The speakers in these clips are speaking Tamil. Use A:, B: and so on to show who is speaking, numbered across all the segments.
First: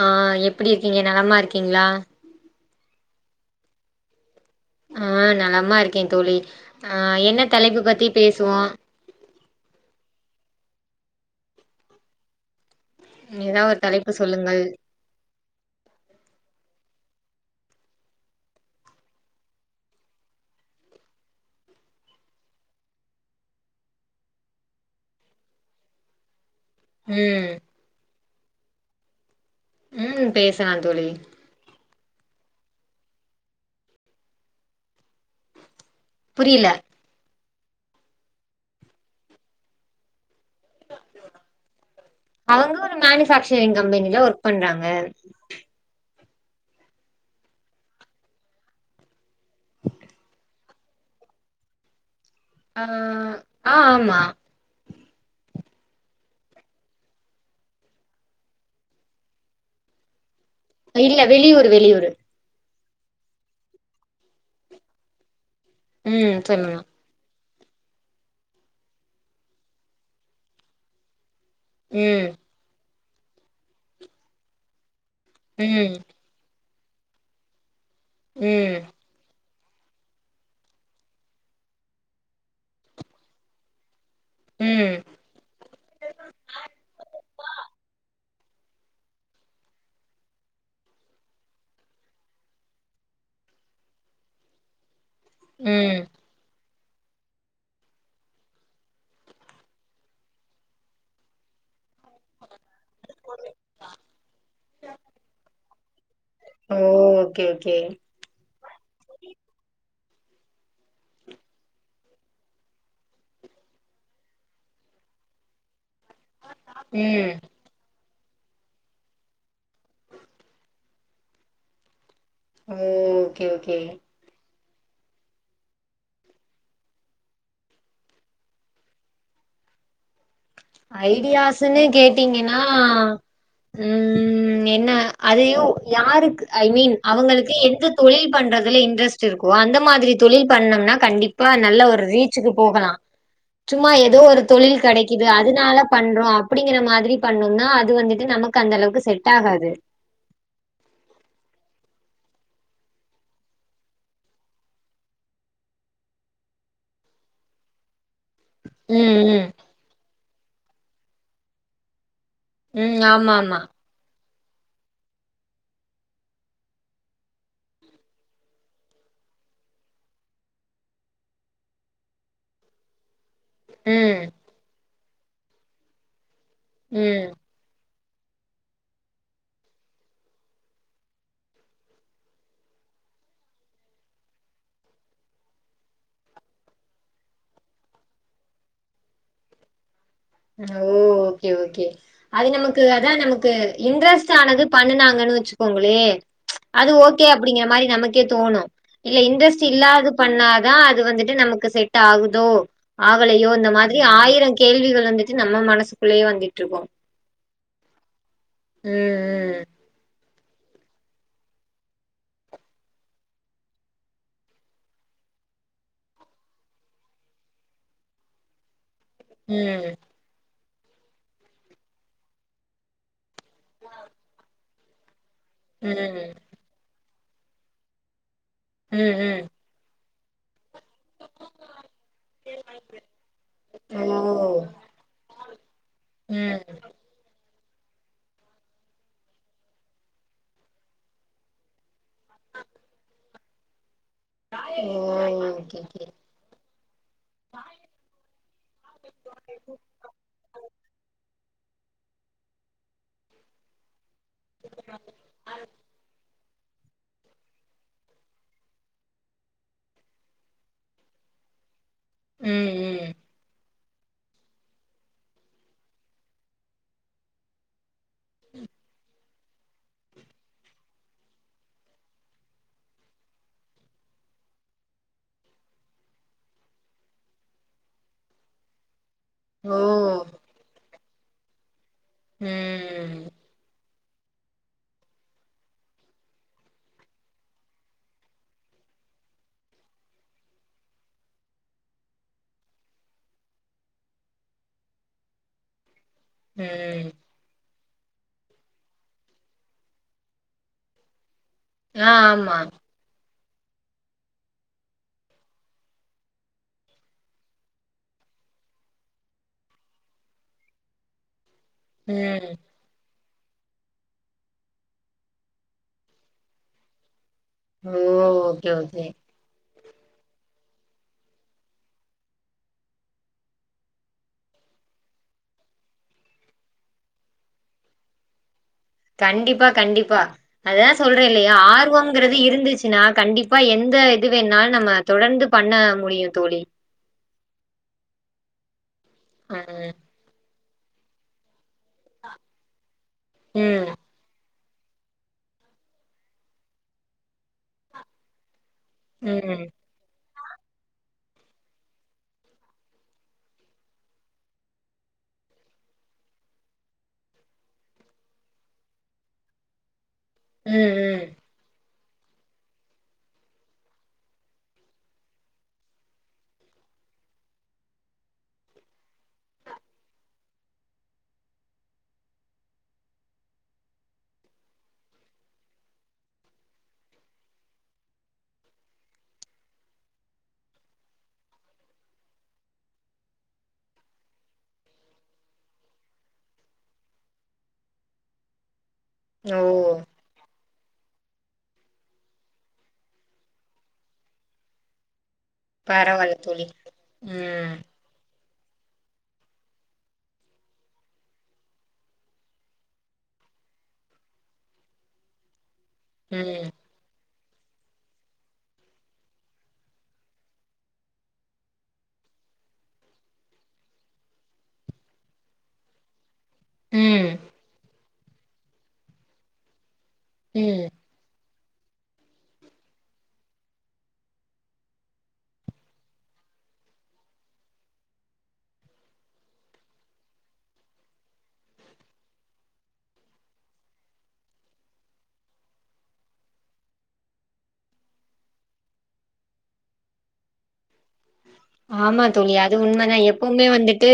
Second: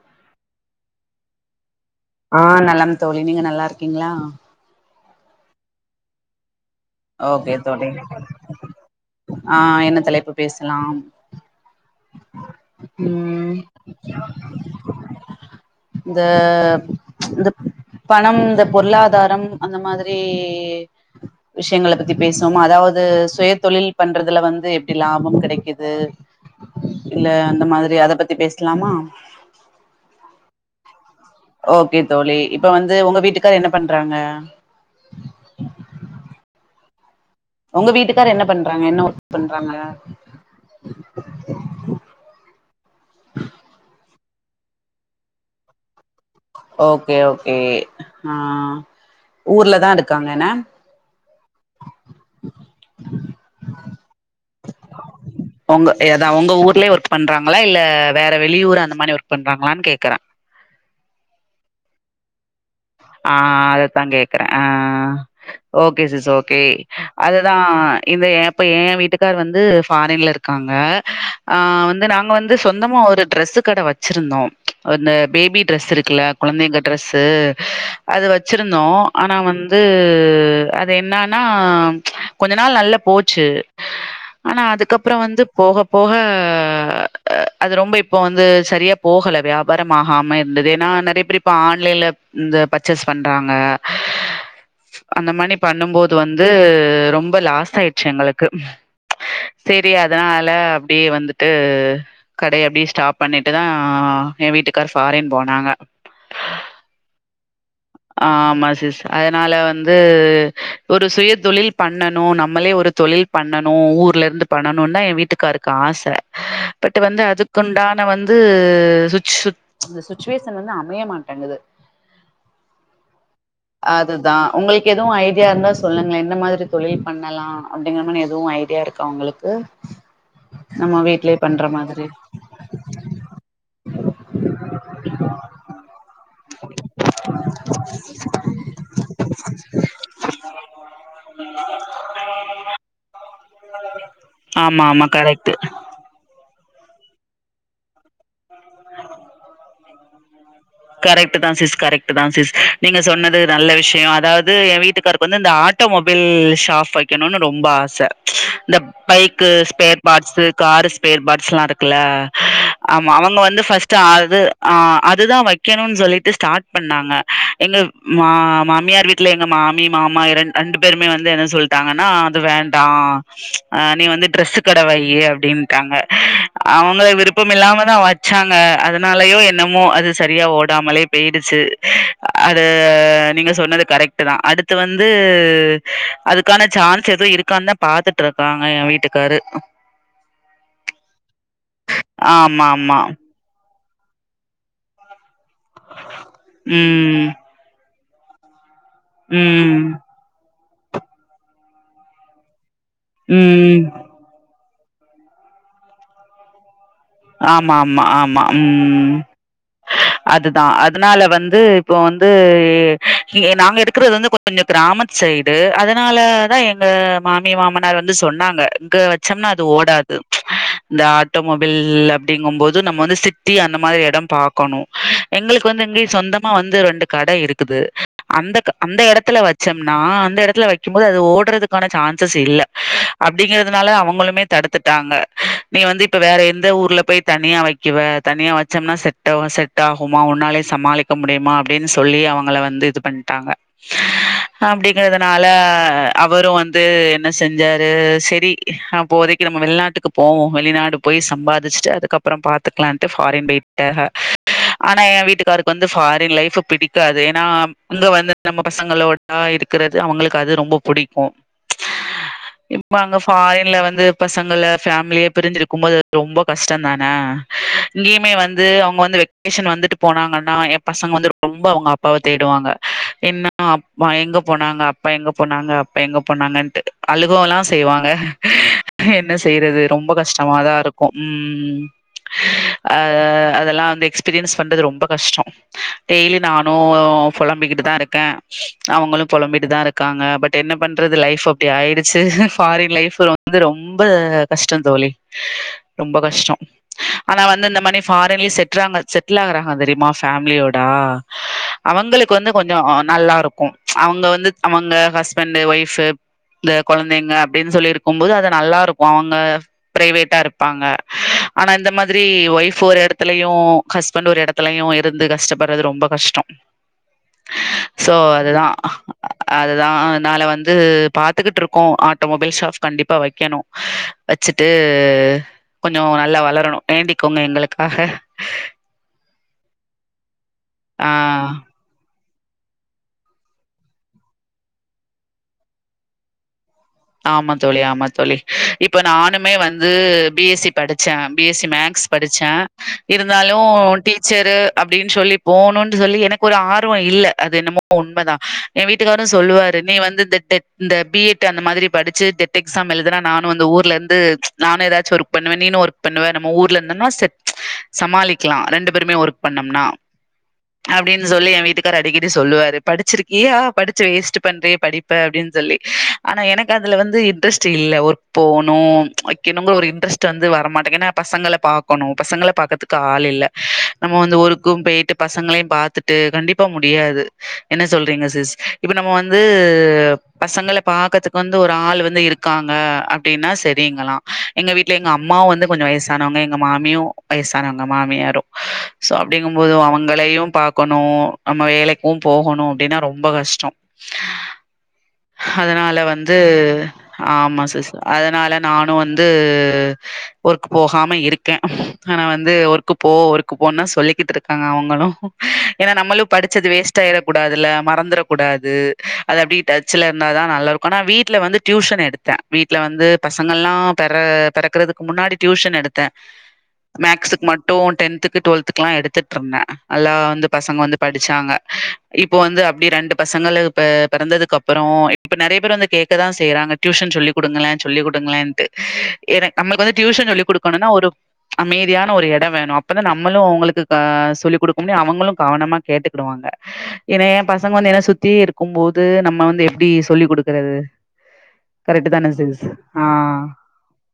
A: ஆ எப்டி இருக்கீங்க நலமா இருக்கீங்ளா
B: ஆ நலம் தோழி நீங்க நல்லாருக்கீங்ளா
A: அ நலமா இருக்கே தோழி ஆ என்ன
B: ஓகே
A: தலைப்பு
B: தோழி
A: பத்தி பேசுவோம்?
B: ஆ என்ன தலை ப்பு பேஸ்லாம் ம்
A: ஏதா ஒரு தலைப்பு சொல்லுங்கள்.
B: இந்த இந்த பணம் இந்த பொருளாதாரம் அந்த மாதிரி விஷ்யங்கள பத்தி பேஸ்வோமா அதாவது சுய தொழில் பண்றதுல வந்து எப்டி லாபம் கிடைக்குது இல்ல
A: ம்
B: அந்த மாதிரி அத பத்தி பேஸ்லாமா
A: ம் பேசலா தோழி
B: ஓகே தோழி இப்ப வந்து ஒங்க வீட்டுக்கார் என்ன பண்றாங்க
A: புரில
B: ஒங்க வீட்டுக்கார் என்ன பண்றாங்க என்ன ஒர்க் பண்றாங்க
A: அவங்க ஒரு மேனுஃபேக்சரிங் கம்பெனில ஒர்க் பண்றாங்க
B: ஓகே ஓகே ஆ ஊர்லதாருக்காங்க என்ன
A: ஆ ஆ ஆமா
B: ஆ ஒங்க எதா ஒங்க ஊர்லே ஒர்க் பண்றாங்களா இல்ல வேற வெளியூர் அத மாரி ஒர்க் பண்றாங்களான் கேக்குறே
A: இல்லயா வெளியூரு வெளியூரு
B: ஆ அதத்தா கேக்குறே ஆ ஓகே சிஸ்
A: ம்
B: ஓகே
A: சொல்லுங்க.
B: அதா இந்த எப்ப ஏன் வீட்டுக்கார் வந்து ஃபாரின்லருக்காங்க ஆ வந்து
A: ம்
B: நாங்க வந்து சொந்தமா ஒரு ட்ரெஸ்ஸு கட வச்சிருந்தோ அந்த பேபி ட்ரெஸ்
A: ம்
B: இருக்குல்ல கொழந்தைங்க டிரெஸ்ஸு அது
A: ம்
B: வச்சிருந்தோ ஆனா வந் து அது என்னானா கொஞ்ச நாள் நல்லா போச்சு ஆனா
A: ம்
B: அதுக்கப்றோ வந்து போக போக அது ரொம்ப இப்ப வந் ந்து சரியா போகல வியாபாரம் ஆகாம இருந்தது ஏனா நறைய பேரு இப்ப ஆன்லைன்ல இந்த பர்ச்சேஸ் பண்றாங்க அந்த மானி
A: ம்
B: பண்ணும்போது வந்து து ரொம்ப லாஸ் ஆயிட்ச்சு எங்களுக்கு செரி அதனால அப்டியே வந்துட்டு கடய அப்டியே ஸ்டாப் பண்ணிட்டுதா ஆ எ வீட்டுக்கார் ஃபாரின் போனாங்க
A: ஓ ஓகே ஓகே.
B: ஆ ஆமா சிஸ் அதனால வந் து ஒரு சுயதொழில் பண்ணணு நம்மளே ஒரு தொழில் பண்ணணு ஊர்லருந்து பண்ணணு ந்தா எ வீட்டுக்காருக்கு ஆச பட் வந்து
A: ம்
B: அதுக்குண்டான வ ந்து சுச்சு அந்த சுச்சுவேஷன் வந்து அமைய மாட்டங்குது
A: ஓ ஓகே ஓகே.
B: அதுதா உங்கள் க்கு எதுவு ஐடியா இருந்தா சொல்லுங்ளே எந்த மாதிரி தொழில் பண்ணலா அப்டிங்க மானி எதுவு ஐடியாருக்கா உங்களுக்கு நம்ம வீட்லயே பண்ற
A: ஐடியாஸ்ன்னு
B: மாதிரி
A: கேட்டீங்கன்னா ம் என்ன அதையு யாருக்கு ஐ மீன் அ அவுங்கள்க்கு எந்த தொழில் பண்றதுல இன்ரெஸ்ட்டு இருக்கோ அந்த மாதிரி தொழில் பண்ணம்னா கண்டிப்பா நல்ல ஒரு ரீச்சுக்கு போகலா சும்மா எதோ ஒரு தொழில்
B: ஆமா ஆமா
A: கெடைக்கி
B: கரெக்ட்
A: அதுனால பண்றோ அப்டிங்கிற மாதிரி பண்ணம்னா அது வந்துட்டு நமக்கு அந்தளவுக்கு செட்டாகாது
B: கரெக்ட்டு தா சிஸ் கரெக்ட்டு தா சிஸ் நீங்க சொன்னது நல்ல விஷயோ அதாவ்து எ வீட்டுக்காருக்கு வந்து அந்த ஆ ட்டு மொபைல் ஷாப் வெக்கணுனு ரொம்ப ஆச இந்த
A: ம் ம்
B: bike spare parts car spare பாட்ஸுலா இருக்குல்ல ஆமா அவங்க வந்து ஃபஸ்ட்டு அது ஆ அதுதா வ க்கணுன் சொல்லிட்டு ஸ்டாட் பண்ணாங்க எங்க மா மாமியார் வீட்ல எங்க மாமி மாமா ரண் டு பேருமே வந்து என்ன சொல்ட்டாங்கன்னா அது வேண்டா அ நீ
A: ம்
B: வந்து ட்ரெஸு கட வய்யி அப்டின்ட்டாங்க அவங்களே
A: ம்
B: விருப்பம் இல்லாமதா வ ச்சாங்க அதுனாலயோ என்னமோ அது சரியா ஓடாமலே பேயிடுச்சு அத நீங்க சொன்னது கரெக்ட்டு தா அடுத்து வந்து து அதுக்கான சான்ஸ் எது இருக்கான்தா பாத்துட்டுருக்காங்க எ வீட்டுக்காரு
A: ஓ ஓகே ஓகே அது
B: ஆமா
A: நமக்கு
B: ஆமா
A: அதா நமக்கு இன்ரெஸ்ட்டு ஆனது பண்ணுனாங்கனு வெச்சுக்கோங்களே அது ஓகே
B: ம்
A: அப்டிங்கற மாரி நம க்கே தோணு இல்ல இன்ரெஸ்ட்
B: ம்
A: இல்லாது பண்ணாதா அது வந்துட்டு நமக்கு செட் ஆகுதோ ஆகலையோ இந்த
B: ம்
A: மாதிரி ஆயிரங் கேள்விகள் வந்துட்டு நம்ம மனசுக்குள்ளயே வந்திட்ருக்கு
B: ஆமாமா ஆமா ம் அதுதா அதுனால வந்து இப்போ வந்து இ நாங்க இருக்கறது வந்து கொஞ்சோ கிராமத்து சைடு அதுனால தா எங்க மாமி மாமனார் வந்து சொன்னாங்க இங்க வச்சம்னா அது
A: ம்
B: ஓடாது இந்த ஆட்டோமொபைல் ல் அப்டிங்கம்போது நம்ம வந்து சிட்டி அந்த மாதிரி எடோ பாக்கணு எங்களுக்கு வந்து இங்கியே
A: ம்
B: சொந்தமா வந்து ரெண்டு கட இருக்குது அந்தக் அந்த
A: ம்
B: எடத்துல
A: ம்
B: வச்சம்னா அந்த எடத்துல வக்கிம் போது அது ஓட்றதுக்கான சான்சஸ் இல்ல அப்டிங்கிறதுனாலதா
A: ம்
B: அவுங்களுமே
A: ஓ
B: தடுத்துட்டாங்க நீ வந்து இப்ப வேற எ
A: ம்
B: போய் தனியா வக்கிவ தனியா வச்சம்னா செட்டாவு செட் ஆகுமா உன்னாலயே சமாளிக்க முடியிமா அப்டினு சொ ல்லி அவுங்கள வந்து இது பண்ட்டாங்க
A: ஓ
B: அப்டிங்கறதுனால
A: ஓகே ஓகே
B: அவரு வந்து என்ன செஞ்சாரு செரி அப்போதைக்கி நம்ம வெள்நாட்டுக்கு போவோ வெளிநாடு போய் சம்பாதிச்சிட்டு அதுக்கப்பறோ பாத்துக்கலான்ட்டு ஃபாரின் போயிட்டாக ஆனா எ வீட்டுக்காருக்கு வந்து ஃபாரின் லைஃபு பிடிக்காது ஏனா இங்க வந்து நம்ம பசங்களோடா இருக்கறது அவங்களுக்கு அது ரொம்ப புடிக்கு
A: ம்
B: இப்ப
A: ம்
B: அங்க ஃபாரின்ல வந்து பசங்கள ஃபேமிலிய பிரிஞ்சிருக்கும் போது [inaudible] ரொம்ப கஷ்டந்தான இங்கிமே வந்து அவுங்க வந்து வெகேஸன் வந்துட்டு போனாங்கன்னா எ பசங்க வந்து ரொம்ப அவுங்க அப்பாவ தேடுவாங்க என்ன அப்பா எங்க போனாங்க அப்பா எங்க போனாங்க ப்பா எங்க போனாங்கன்ட்டு அழுகவல்லா செய்வாங்க என்ன
A: ஓ
B: செய்றது ரொம்ப கஷ்டமாதா இருக்கு ம் அ
A: ம்
B: அதெல்லா வந்து எக்ஸ்பீரியன்ஸ் பண்றது ரொம்ப கஷ்டோ டெய்லி நானு புழம்பிக்கிட்டு தா இருக்க அவங் அவங்களு புழம்பிட்டு தா இருக்காங்க பட் என்ன பண்றது லைப் அப்டி ஆயிடுச்சு ஃபாரின் லைப் வந்து ரொம்ப கஷ்டோ தோழி ரொம்ப கஷ்டோ
A: ம்
B: ஆனா வந்து இந்த மணி ஃபாரின்லியே செட்ரங்கா செட்டில் ஆகுறாங்க தெரியுமா ஃபேமிலியோடா
A: ஆ
B: அவங்களுக்கு வந்து
A: ஆமா
B: கொஞ்சோ நல்லாருக் கும் அவங்க வந்து அவங்க ஹஸ்பண்ட் ஒய்ஃபு இந்த கொளந்தெங்க அப்டின் சொல்லி இருக்குபோது அது நல்லாருக்கு அவங்க பிரைவேட்டா இரு ப்பாங்க ஆனா இந்த மாதிரி
A: ம்
B: ஒய்ஃப் ஒரு எட த்லயு ஹஸ்பண்ட் ஒரு எடத்துலையு இருந்து கஷ்டப்பறது ரொம்ப கஷ்டோ
A: ஓ
B: சோ அதுதா
A: ஓகே ஓகே
B: அ ஆனால வந்து பாத்துக்கிட்டு இருக்கோ ஆட்டோமொபைல் ஷாப் கண்டிப்பா வக்கணு வச்சுட்டு கொஞ்சோ நல்லா வளரணு வேண்டிக்கொங்க எங்களுக்காக
A: கண்டிப்பா கண்டிப்பா அதா
B: ஆ
A: சொல்றேலியா ஆர்வங்கறது இருந் இருந்துச்சுன்னா கண்டிப்பா எந்த இது வேணாலு நம்ம தொடர்ந்து பண்ண முடியு தோழி
B: ஆமா தோழி ஆமா தோழி இப்ப நானுமே வந்து
A: ம்
B: பி எஸ் சி படிச்ச பி எஸ் சி ம ஷ்ஸ் படிச்ச இருந்தாலு
A: ம்
B: டீச்சரு அப்டின்னு சொல்லி போன்னு சொல்லி எனக்கு ஒரு ஆர்வோ இல்ல அது என்னமோ உண்மதா எ வீட்டுக்காரு
A: ம்
B: சொல்லுவாரு நீ வந்து இந்த டெ இந்த பி எட் அந்த மாதிரி படிச்சு டெட் எக்ஸா எழுதின நானு வந்து ஊர் இருந்து நானு ஏதாச்சு ஒர்க் பண்ணுவ நீனு ஒர்க் பண்ணுவ நம்ம ஊர்ல இருந்த செட் சமாளிக்லா ரெண்டு பேருமே ஒர்க் பண்ணம்னா
A: ம் ம்
B: அப்டின்னு சொல்லி எ வீட்டு கார் அடிக்கடி சொல்லுவாரு படிச்சிருக்கியா படிச்ச வேஸ்ட் பன்றியே படிப்ப அப்டின்னு சொல்லி ஆனா எனக் அதுல வந்து இன்டரெஸ்ட் இல்ல ஒர்க் போணு வெக்கனுங்க ஒரு இன்டரஸ்ட் வந்து வர மாட்டிங் ஏன்னா பசங்கள பா பாகணு பசங்கள பாக்கதுக்கு ஆள் இல்ல நம்ம வந்து ஒர்க்கு போயிட்டு பசங்கலியு பாத்துட்டு கண்டிப்பா முடியாது என்ன சொல்றீங்க சிஸ் இப்ப நம்ம வந்து பசங்கள பாக் கதுக் வந்து ஒரு ஆள் வந்து இருக்காங்க அப்டின்னா சரிங்களா எங்க வீட்ல எங்க அம்மாவு வந்து கொஞ்சோ வயசானவங் க எங்க மாமியு வயசானங்க மாமியாரு சோ அப்டிங்க
A: ஓ
B: போது அவங்களையு பாக்கணு நம்ம வேலைக்கு போகணு அப்டின்னா ரொம்ப கஷ்டோ அதனால வந்
A: பரவால்ல
B: து
A: தோழி
B: ஆமா
A: ம்
B: சிஸ் அ அதனால நானு வந்து ஒர்க்கு போகாம இருக்க ஆனா வந்து ஒர்க்கு போ ஒர்க் போன்னு சொல்லிக்கிட்டு இருக்காங்க அவங்களு ஏன்னா நம்மளு
A: ம்
B: படிச்சது வேஸ்டாயிற கூடாதள்ள மறந்துர கூடாது அத அப்டி டச்ல இருந்தாதா நல்லா இருக்கு ஆனா வீட் டுல வந்து டியூஷன் எடுத்த விட்டுல வந்து பசங்கல்லா பெற பெறக்கறதுக்கு முன்னாடி டியூஷன் எடுத்த
A: ம்
B: மேக்ஸுக்கு மட்டு டென்த்துக்கு டு்வல்த்துக்லா எடுத்துட் இருந்த நல்லா வந்து பசங்க
A: ம்
B: வந்து படிச்சாங்க இப்போ வந்து அப்டி ரெண்டு பசங்கலு பெ பெறந்ததுகப்ரோ இப்ப நெறைய பேர் வந்து கே தா செய்றாங்க டியூஷன் சொல்லிகுடுங்கள சொல்லிகுடுங்களேன்ட்டு எனக் நம்மளுக் வந்து டியூசன் சொல்லிடுக்கணுன்ன ஒரு அமைதியான ஒரு இட வேணு அப்பதா நம்மளு அவங்ளுக்கு சொல்லிகுடுக்க முடியு அவங்களு கவனமா கேட்டு வாங்க ஏன்ன ஏ பசங்க வந்து என்ன சுத்தி இருக்குபோது நம்ம வந்து எப்டி சொல்லி் குடுக்கறது [inaudible]
A: ஆமா தோழி
B: சிஸ்?
A: அது
B: ஆ.
A: உண்மதா எப்புமே வந்துட்டு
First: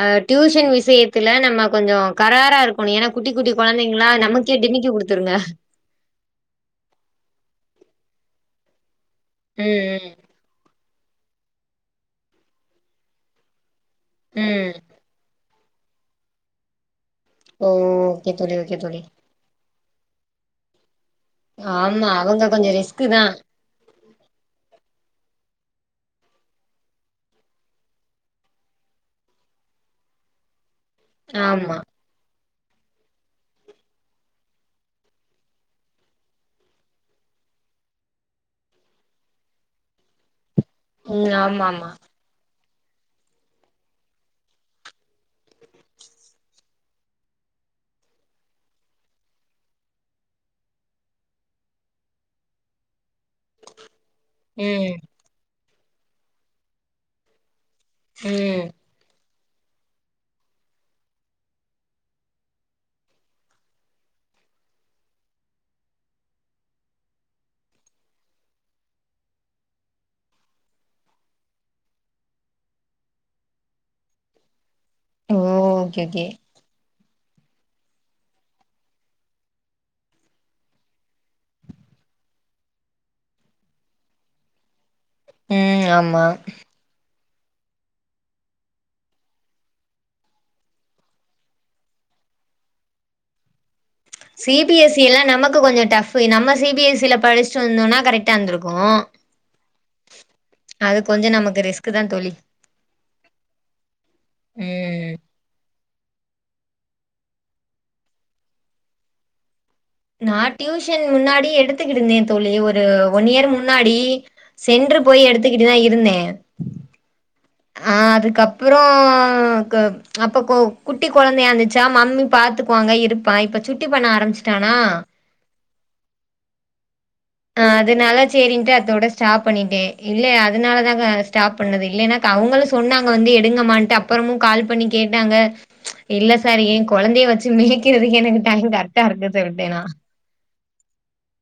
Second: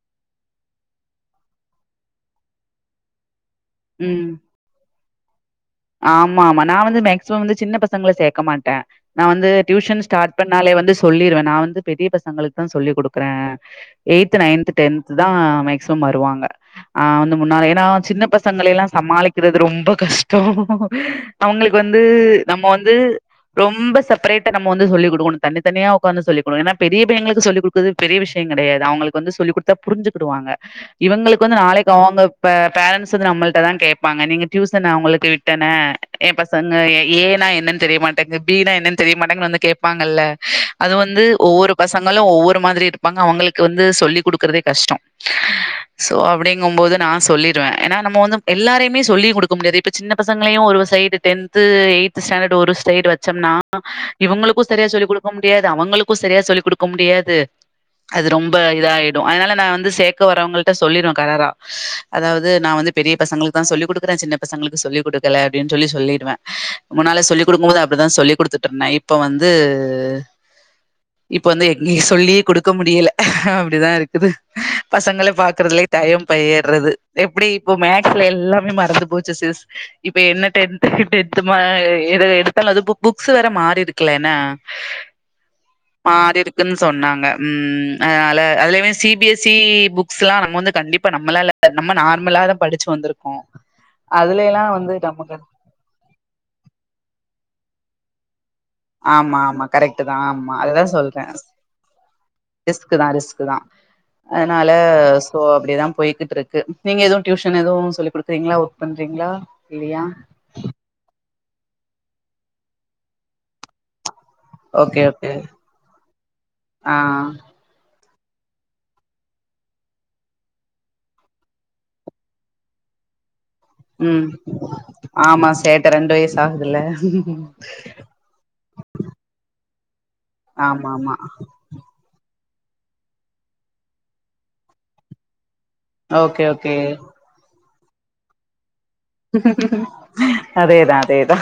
A: அ டியூஷன் விஷயத்துல நம்ம கொஞ்சோ கராரா இருக்கணு ஏன்னா குட்டி குட்டி கொழந்தேங்ளா நமக்கே டிமிக்கி குடுத்துருங்க
B: ஆமா ஆமா நா வந்து மேக்சிமம் வந்து சின்ன பசங்கள சேக்க மாட்ட நா வந்து
A: ம்
B: டியூஷன்
A: ம்
B: ஸ்டார்ட் பண்ணாலே வந்து சொல்லிருவ நா வந்து பெரிய பசங்களுக்கு தா சொல்லிக் கொடுக்குற எயி்ட்த் நைன்த்
A: ம்
B: டென்த் தா மேக்சிமம் வருவாங்க ஆ வந்து முன்னாலே
A: ஓ
B: ஏன்னா சின்ன
A: ஓகே தோழி ஓகே
B: பசங்களையெல்லா
A: தோழி
B: சமாளிக்கிறது ரொம்ப கஷ்டோ அவங்களுக்கு வந்து
A: ஆமா அவங்க
B: நம்ம
A: கொஞ்சோ
B: வந்து
A: ரிஸ்க்கு தா
B: ரொம்ப செப்பரேட்டா நம்ம வந்து சொல்லி கொடு தனித்தனியா உட்காந்து சொல்லிக்கோ ஏன்னா பெரிய பையங்களுக்கு சொல்லிக்குடுக்குது பெரிய விஷய கிடையாது அவளுக்குவந்து சொல்லி கொடுத்தா புரிஞ்சு டுவாங்க இவங்களுக்கு வந்து
A: ஆமா
B: நாளைக்கு அவுங்க பே பேரண்ட்ஸ் வந்து நம்மல்ட்டதா கேப்பாங்க நீங்க டியூசன் அவுங்ளுக் கிவிட்டன ஏம் பசங்க ஏ னா என்னன் தெரியமாட்டேங்கு பீ னா என்னன் தெரியமாட்டேங்குனு வந்து கேப்பாங்கல்ல அ அது
A: ம்
B: வந்து
A: ஆமா
B: ஒவ்வொரு
A: ஆமா
B: பசங்களு ஒவ்வொ ரு மாதிரி இருப்பாங்க அவங்களுக்கு வந்து சொல்லிக் குடுக்கறதே கஷ்ட சோ அப்டிங்கும்போது நா சொல்லி டுவ ஏனா நம்ம வந்து எல்லாரையுமே சொல்லி குக்க முடியாது இப் இப்ப சின்ன பசங்களையு ஒரு சைடு டென்த்து எய்த்து ஸ்டாண்டடு ஒரு சைடு வச் ச்சம்னா இவங்களுக்கு செரியா
A: ம்
B: சொல்லிக் குடுக்க முடியாது அவங்களுக்கு செரியா சொல்லி குடுக்க முடியாது அது ரொம்ப
A: ம்
B: இதாயிர் டு அதனால நா வந்து சேக்க வரவங்கள்ட்ட சொல்லிருவ கராரா அதாவது நா வந்து பெரிய பசங்களுக்தா சொல்லி குடுக்கறே சின்னப் பசங்களுக்கு சொல்லிக்குடுக்கல அப்டின் சொல்லி சொல்லிடுவே முன்னால சொல்லி குடுக்கும்போது அப்டிதா சொல்லி குடுத்துட்ருந்தே இப்ப வந்து து இப்ப வந்து எங்கியு சொல்லி குடுக்க முடியல அப்டிதா இருக்குது பசங்கள
A: ஓ
B: பாக்குறதுலே
A: ஓகே ஓகே
B: டையம் பையிர்றது எப்டி இப்போ மேக்ஸ்ல எல்லாமே மறந்து போச் ச்சு சிஸ் இப்ப என்ன டென்த்து டென்த்து மா இது எடுத்தலு அது புக் புக்ஸ் வேற மாறிருக்குல்ல ந
A: ம் ஆமா
B: மாறிருக்குன் சொன்னாங்க ம் ம் அதனால அதுலையுமே சி பி எஸ் சி புக்ஸ்லா நம்ம வந்து கண்டிப்பா நம்மளால நம்ம நார்மலா அத படிச்சு வந்திருக்கோ அதுல
A: சி
B: எல்லா
A: பி எஸ்
B: வந்து
A: சி எல்லா நமக்கு கொஞ்ச டஃப்பு நம்ம சி பி எஸ் சி ல படிஸ்ட்டு வந்தோனா கரெக்டா இந்திருக்
B: ஆமா ஆமா கரெக்ட்டுதா ஆமா அததா
A: அது
B: சொல்றே
A: கொஞ்சோ நமக்கு ரிஸ்க் தா தோழி
B: ரிஸ்க்குதா ரிஸ்க்குதா அதனால
A: ம்
B: சோ அப்டிதாம் போய்க்கிட்ருக்கு நீங்க எதுவு டியூஷன் எதுவு சொல்லி குடுக்குறீங்ளா ஒர்க் பண்றிங்ளா
A: நா டியூஷன் முன்னாடி எடுத்துக்கிடுந்தே தோழி ஒரு ஒன்னியர் முன்னாடி சென்று
B: ஓகே
A: போய்
B: ஓகே
A: எடுத்துக்கிட்டுதா இருந்தே
B: ஆ
A: ஆ அதுக்கப்புற கெ அப்ப குட்டி கொழந்தையா இந்துச்சா மம்மி பாத்துப் குவாங்க இருப்பா இப்ப சுட்டி பண்ண
B: உம்
A: ஆரம்பிச்சுட்டானா
B: ஆமா சேட்ட ரெண்டு வயசு ஆகுதுல்ல
A: ஆ அது நல்லா சேரின்ட்டு அதோட ஸ்டாப் பண்ணிட்டே இல்ல அதனால
B: ஆமா
A: தாங்க
B: ஆமா
A: ஸ்டாப் பண்ணது இல்லைனாக்கா அவங்களுஸ் சொன்னாங்க வந்து எடுங்கமான்ட்டு அப்புறமு கால் பண்ணி கேட்டாங்க இல்ல
B: ஓகே
A: சார்
B: ஓகே
A: ஏ கொழந்தய வச்சு மேய்க்கிறதுக்கே எனக்கு டைம் கரக்
B: அதேதா அதேதா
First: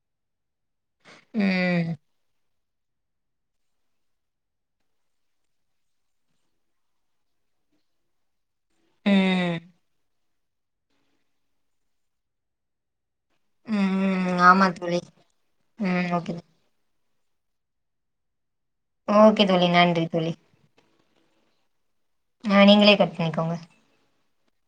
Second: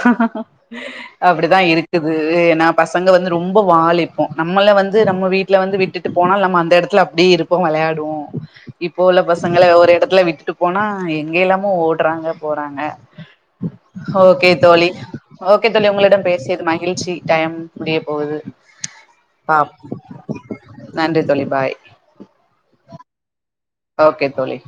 B: அப்டிதா
A: ம்.
B: இருக்குது எனாப் பசங்க வந்து ரொம்ப வாலு இப்போ நம்மள வந்து நம்ம வீட்ல வந்து விட்டுட்டு போனால் நம்ம அந்த எடத்ல அப்டியே இருப்போ வெளை யாடுவோ இப்போ உள்ள
A: ம்.
B: பசங்கள ஒரு எடத்ல விட்டுட்டு போனா எங்கையெல்லாமோ ஓடறாங்க போறாங்க
A: ம்.
B: ஓகே
A: ஆமா
B: தோழி ஓகே தோழி
A: ம்.
B: உங்களிடம்
A: ஓகே.
B: பேசியது மகிழ்ச்சி டைம் முடிய போகுது
A: ஓகே தோழி.
B: பாப்போ
A: நன்றி தோழி.
B: நன்றி தோழி பாய்
A: இனிகோங்க
B: ஓகேத்தோழி